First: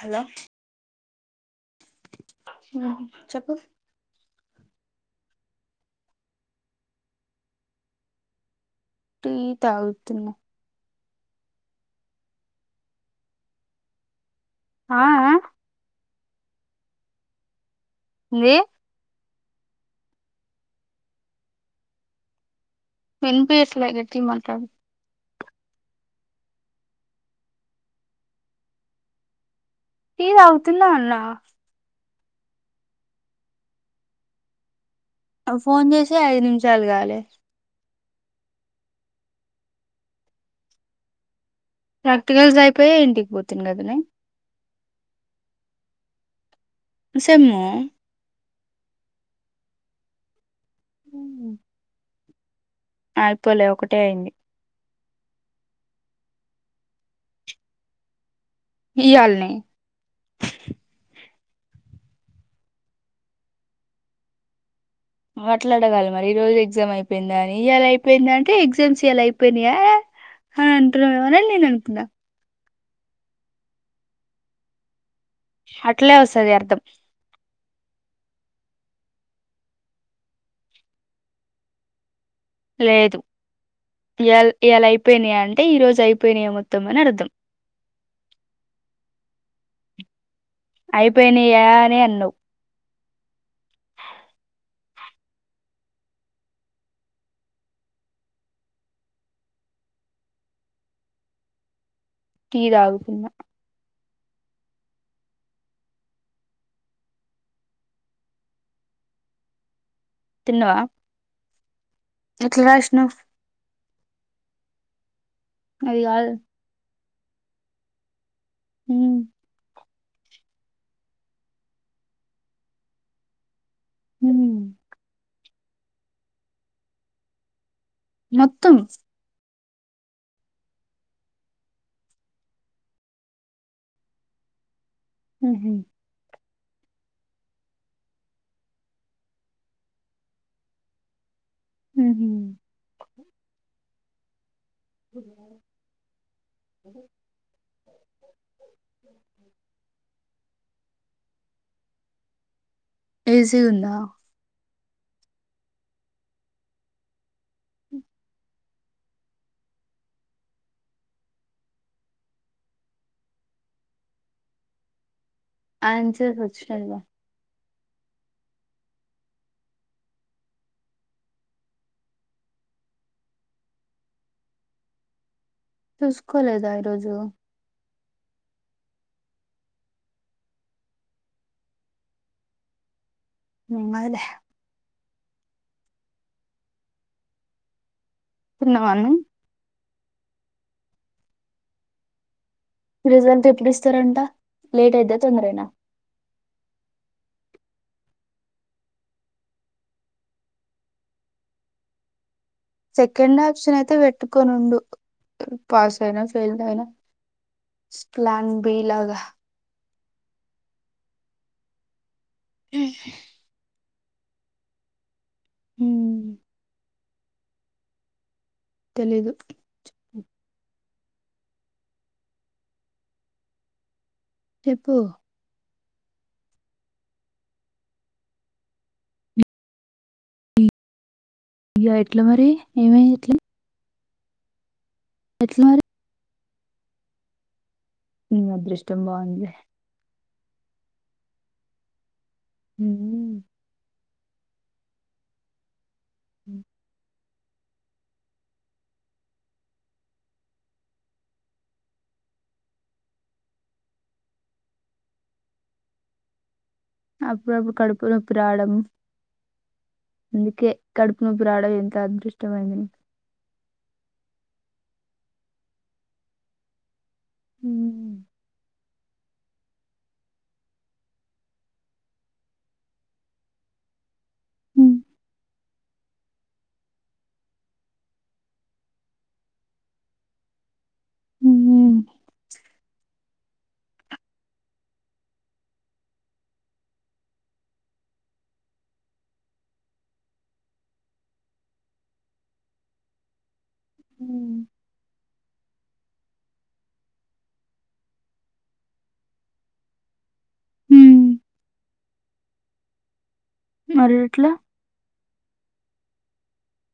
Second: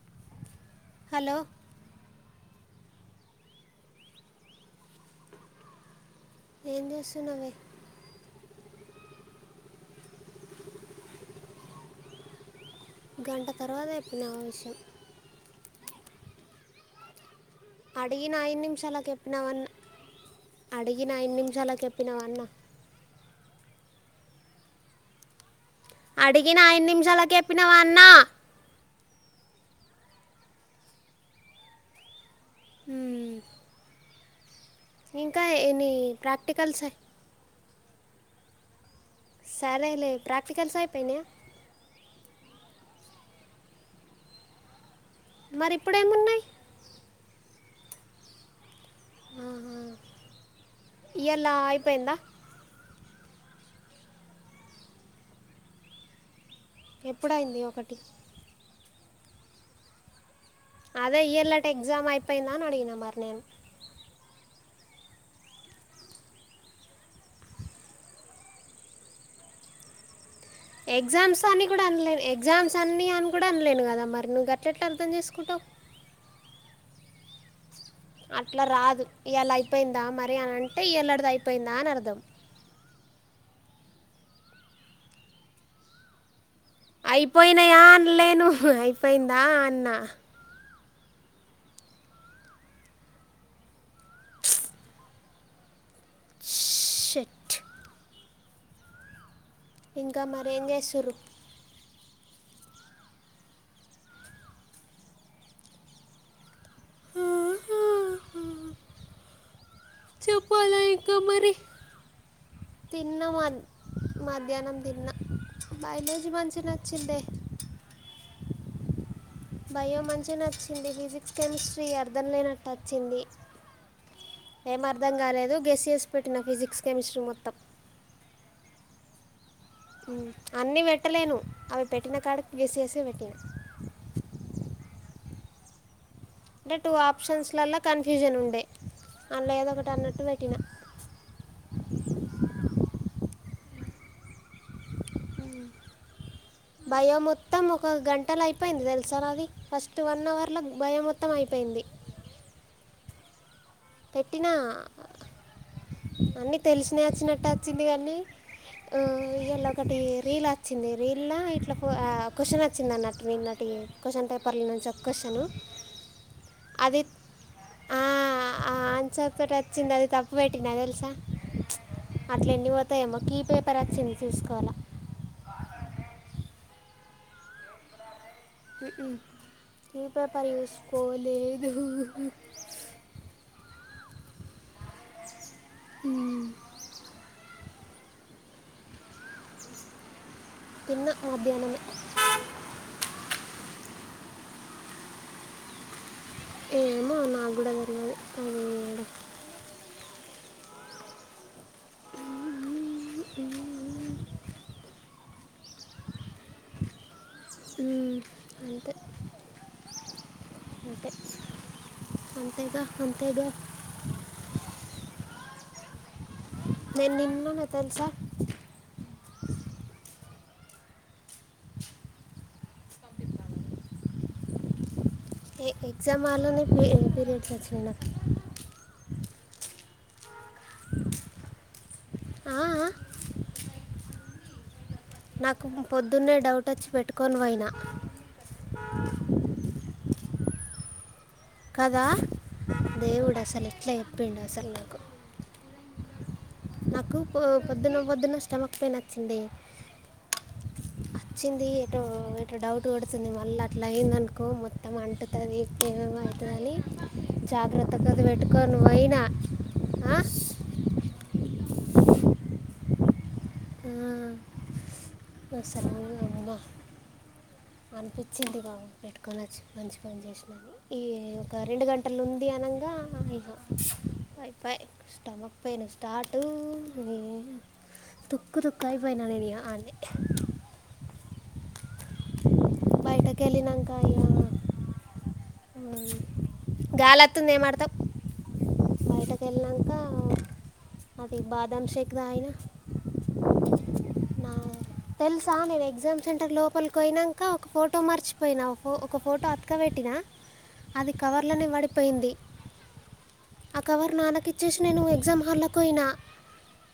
Hello hello ఆ చెప్పు ఏం చేస్తున్నావే టీ తాగుతున్నా గంట తర్వాత చేపినవ్ ఆ ఆ అడిగిన ఏంది ఐదు నిమిషాలకె నావవన్న అడిగిన ఐదు నిముషాలకి చెప్పినావన్న వినపియట్లే గట్టిగ మాట్లాడు అడిగిన ఐదు నిమిషాలకు చెప్పినవాన్నా టీ తాగుతున్న అన్న మ్మ్. ఇంకా నువ్ ఫోన్ ఎన్ని చేసి ఐదు ప్రాక్టికల్స్ నిమిషాలు అయి- కాలే సరేలే ప్రాక్టికల్స్ అయిపోయినాయ ప్రాక్టికల్స్ అయిపోయే ఇంటికి పోతుంది కదనే మరి ఇప్పుడేమున్నాయి సేమ్ ఇయ్యాల అయిపోయిందా అయిపోలే ఒకటే అయింది ఎప్పుడైంది ఒకటి ఇయ్యల్నే అదే ఇయ్యల్నే ఎగ్జామ్ అయిపోయిందా న అడిగిన మర్ నేను మాట్లాడగాలి మరి ఈ రోజు ఎగ్జామ్ అయిపోయిందా అని ఇ ఎలా అయిపోయింద అంటే ఎగ్జామ్స్ ఇలా అయిపోయినాయా అని ఎగ్జామ్స్ అంటున్నావేమోనని అన్ని నేను కూడా అనుకున్నా అలేను ఎగ్జామ్స్ అన్ని అని కూడా అనలేను కదా మరి నువ్వు గట్ట్లెట్ల అర్థం చేసుకో అట్లే వస్తది అర్ధం అట్లా రాదు ఇయ్యాల అయిపోయిందా మరి అ అంటే ఇల్ళడిది అయిపోయిందా అని అర్థం లేదు ఇయ ఇయ్యాల అయిపోయినాయా అంటే ఈ రోజు అయిపోయినాయి ఏమో అయిపోయినాయా అనలేను అయిపోయిందా అన్నా అయిపోయినయా అనే అన్నావ్ షట్ ఇంకా మరి ఎం చేస్తున్రు టీ తాగుతున్న తిన్నవా చెప్పాలా ఇంకా మరి ఎట్లా రాష్ణవ తిన్నా మధ్- మధ్యాహ్నం తిన్న అది బయలోజీ కాదు మంచి నచ్చిందే ఉ బయో మంచిగానే వచ్చింది ఫిజిక్స్ కెమిస్ట్రీ అర్థం లేనట్టు నచ్చింది ఏం అర్థం కాలేదు గెస్యస్ పెట్టిన ఫిజిక్స్ కెమిస్ట్రీ మొత్తం మొత్తం అన్నీ పెట్టలేను అవి పెట్టిన కాడకి గేసేసి పెట్టిను హుహ్ అంటే టూ ఆప్షన్స్లల కన్ఫ్యూజన్ ఉండే అందులో ఏదో ఒకటి అన్నట్టు పెట్టినా ఉహ్ అ బయో మొత్తం ఒక గంటల అయిపోయింది తెలుసా నాది ఫస్ట్ వన్ వన్ అవర్ ల బయో మొత్తం అయిపోయింది ఈజీ ఉందా పెట్టినా అన్ని తెలిసిన వచ్చినట్టు వచ్చింది కాన్ని ఉ ఇయ్యాల ఒకటి రీల్ వచ్చింది రీల్ ఇట్లా క్వశ్చన్ వచ్చిందిన్నటు మీ నటి క్వశ్చన్ పేపర్ ల నుంచి ఒక క్వశ్చన్ ఆన్సర్ వచ్చినవ ఆ ఆన్సర్ తోటి వచ్చింది అది తప్పు పెట్టిన తెలుసా అట్ల ఎన్ని పోతాయేమో కీ పేపర్ వచ్చింది చూసుకోవాల చూసుకోలేదా ఈరోజు ఉఉ కీ పేపర్ చేసుకోలేదు మాదే ఉ తిన్నావా అన్నం తిన్న మధ్యనమే రిజల్ట్ ఎప్పుడు ఇస్తారంట లేట్ అయితే తొందరేనా ఏ ఏమో నాకు కూడా తెలవదు ఉ సెకండ్ ఆప్షన్ అయితే పెట్టుకొనిండు పాస్ అయినా ఫెయిల్ అయినా మ్మ్. ప్లాన్ బి అంతే లాగా అంతే అంతేగా అంతేగా ఉమ్ నేను నిన్ననే తెలుసా తెలీదు చెప్పు ఎగ్జామ్ హాల్ లోనే ఎ పీరియడ్స్ వచ్చినాయి నాకు అయ్యో ఎట్లా మరి ఆ, ఏమ ఎట్లే నాకు పొద్దున్నే డౌట్ వచ్చి పెట్టుకొని పోయినా నీ అదృష్టం బాగుంది కదా దేవుడు అసలు ఎట్లా చెప్పిండు అసలు నాకు ఆ కు పొద్దున్న పొద్దున్న స్టమక్ పెయిన్ వచ్చింది వచ్చింది ఎటో ఎటో డౌట్ కొడుతుంది మళ్ళీ అట్లా అయ్యింది అనుకో మొత్తం అంటుతది ఎమ అప్పుడుప్పుడు కడుపు నోపి రావడం పెట్టుకొని పోయినా ఆ? అందుకే కడుపు నొప్పి రావడం ఎంత అదృష్టమైన ఆ అస్సల్ అమ్మ అనీపిచింది నాక్ పెట్టుకొనిచ్చు మంచి పని చేసినది ఈ ఒక రెండు గంటలు ఉంది అనగా ఇ పై పై ఉమ్, స్టమక్ పెయిన్ స్టార్ట్ తుక్కు తుక్కాపోయి ఇంకా అనే ఉమ్, బయటకేళి నాంకా ఇలా గాలత్తుంది ఏమ ఆడతావ్ బయటకు వెళ్లినంక అది బాదం షేక్ తాగిన ఉ నా తెలుసా నేను ఎగ్జామ్ సెంటర్ లోపలికి పోయినాక ఒక ఫోటో మర్చిపోయినా ఫ ఒక ఫోటో అతకబెట్టినా అది ఉమ్, కవర్లనే పడిపోయింది ఆ కవర్ మరి నాన్న ఎట్లా ఇచ్చేసి నేను ఎగ్జామ్ హాల్ల్లోకి పోయినా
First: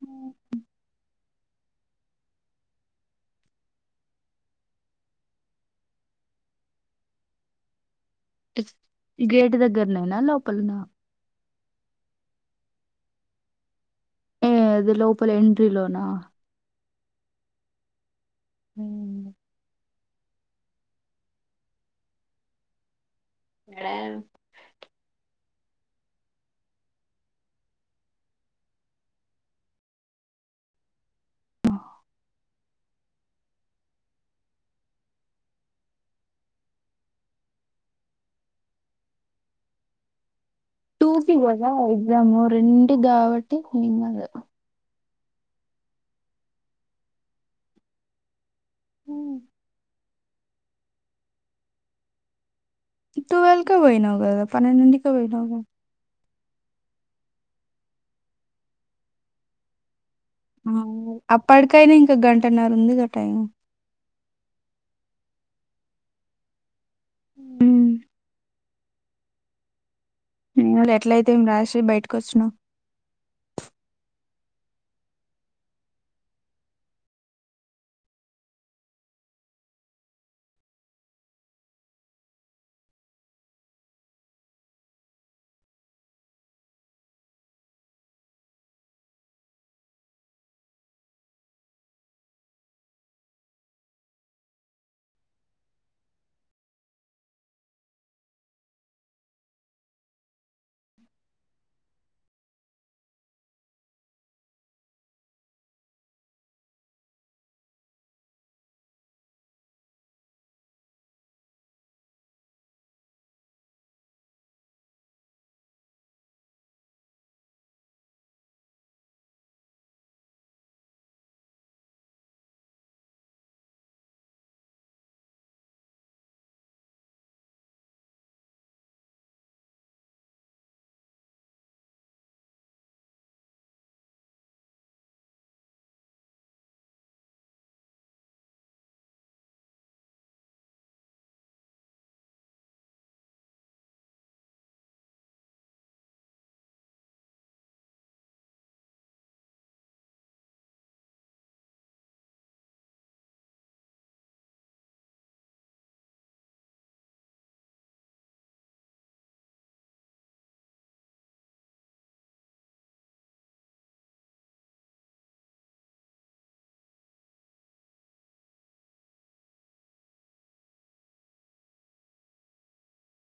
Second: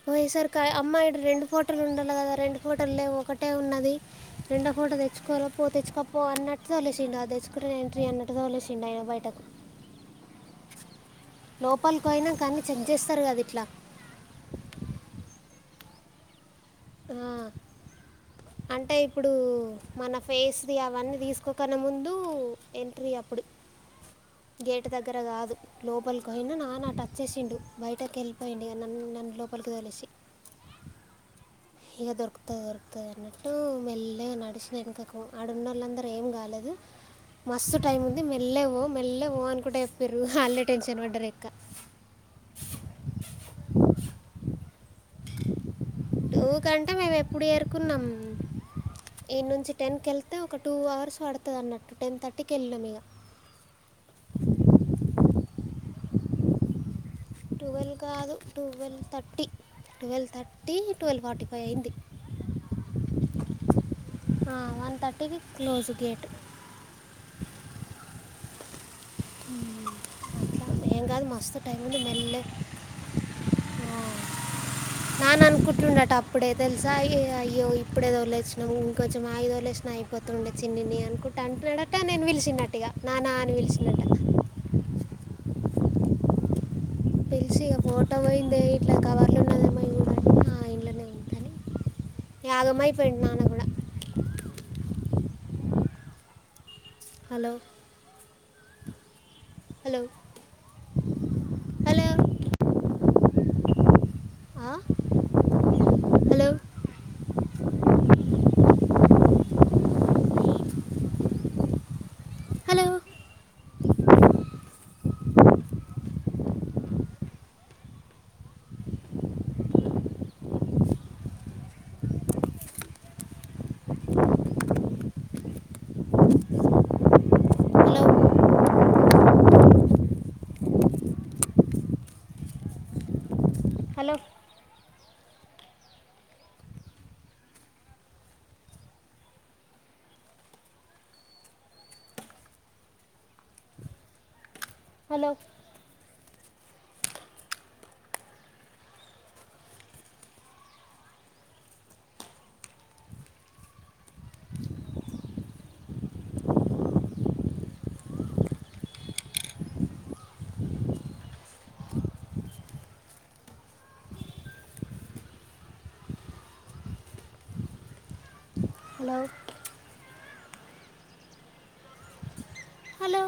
పోయేసరికి అమ్మాయిడు రెండు ఫోటోలు ఉండాలి కదా రెండు ఫోటోలు లెవ్ ఒకటే ఉన్నది రెండో ఫోటో తెచ్చుకోల పో తెచ్చుకోకపో అన్ అంట్సాలు ఎసిండు అది తెచ్చుకుంటే నేను ఎంట్రీ తోలేసిండు ఆయన బయటకు గేట్ దగ్గరనేనా లోపల ఉన్నవ లోపలికి పోయినంక అన్ని చెక్ చేస్తారు కదా ఇట్లా ఏ అది లోపలే ఎంట్రిలోనా ఆ అంటే ఇప్పుడు మన ఫేస్ అవన్నీ తీసుకోకనే ముందు ఎంట్రీ అప్పు ఇప్పుడు గేటు దగ్గర కాదు లోపలికి అయినా నాన్న టచ్ చేసిండు బయటకి వెళ్ళిపోయిడు నన్ను లోపలికి తెలిసి ఇక దొరుకుతు దొరుకుతుది అన్నట్టు మెల్లగా నడిచిన వెనకక ఆడున్న వాళ్ళందరూ ఏం కాలేదు మస్తు టైమ్ ఉంది మెల్లగా పో మెల్లగా పో అనుకుంట చెప్పారు అల్లె టూకి కదా ఎగ్జాము రెండింటికి కాబట్టి ఎంకదు టూ కంట మేము ఎప్పుడు ఎరుకున్నాం ఇడ్నుంచి టెన్ కెళ్తే ఒక టూ అవర్స్ పడతాడనట్టు టెన్ థర్టీ టవల్కె పోయినవుకదా పన్నెండికి పోయినవ్గా ట్వీల్వ్ కాదు ట్వల్వ్ థర్టీ ట్వెల్వ్ ఆ థర్టీ ట్వెల్వ్ ఫార్టీ ఫైవ్ అయింది అప్పటికైనా ఇంకా గంటన్నర ఉందిగా టైం ఆ వన్ థర్టీకీ క్లోజ్ గేట్ ఉ ఏంకాదుఎట్ల అయితే ఏం రాసి బైటకొచ్చినవ్ ఓ నాన్న అనుకుంటుండట అప్పుడే తెలుసా అయ్యో ఇప్పుడేదో తొలిచినాము ఇంకొంచెం ఆగి తొలెసిన అయిపో తుండే చిన్నిని అనుకుంట అంటుడట నేను పిలిచినట్టుగా నాన్న అని పిలిచి పిల్సి ఇక ఫోటో పోయిందే ఇట్లా కవర్లు ఉన్నదేమ ఆ ఇంట్లోనే ఉంది ఇగ ఆగంమైపోయిడు నాన్న కూడా హలో హలో హలో ఆ hello hello hello hello hello hello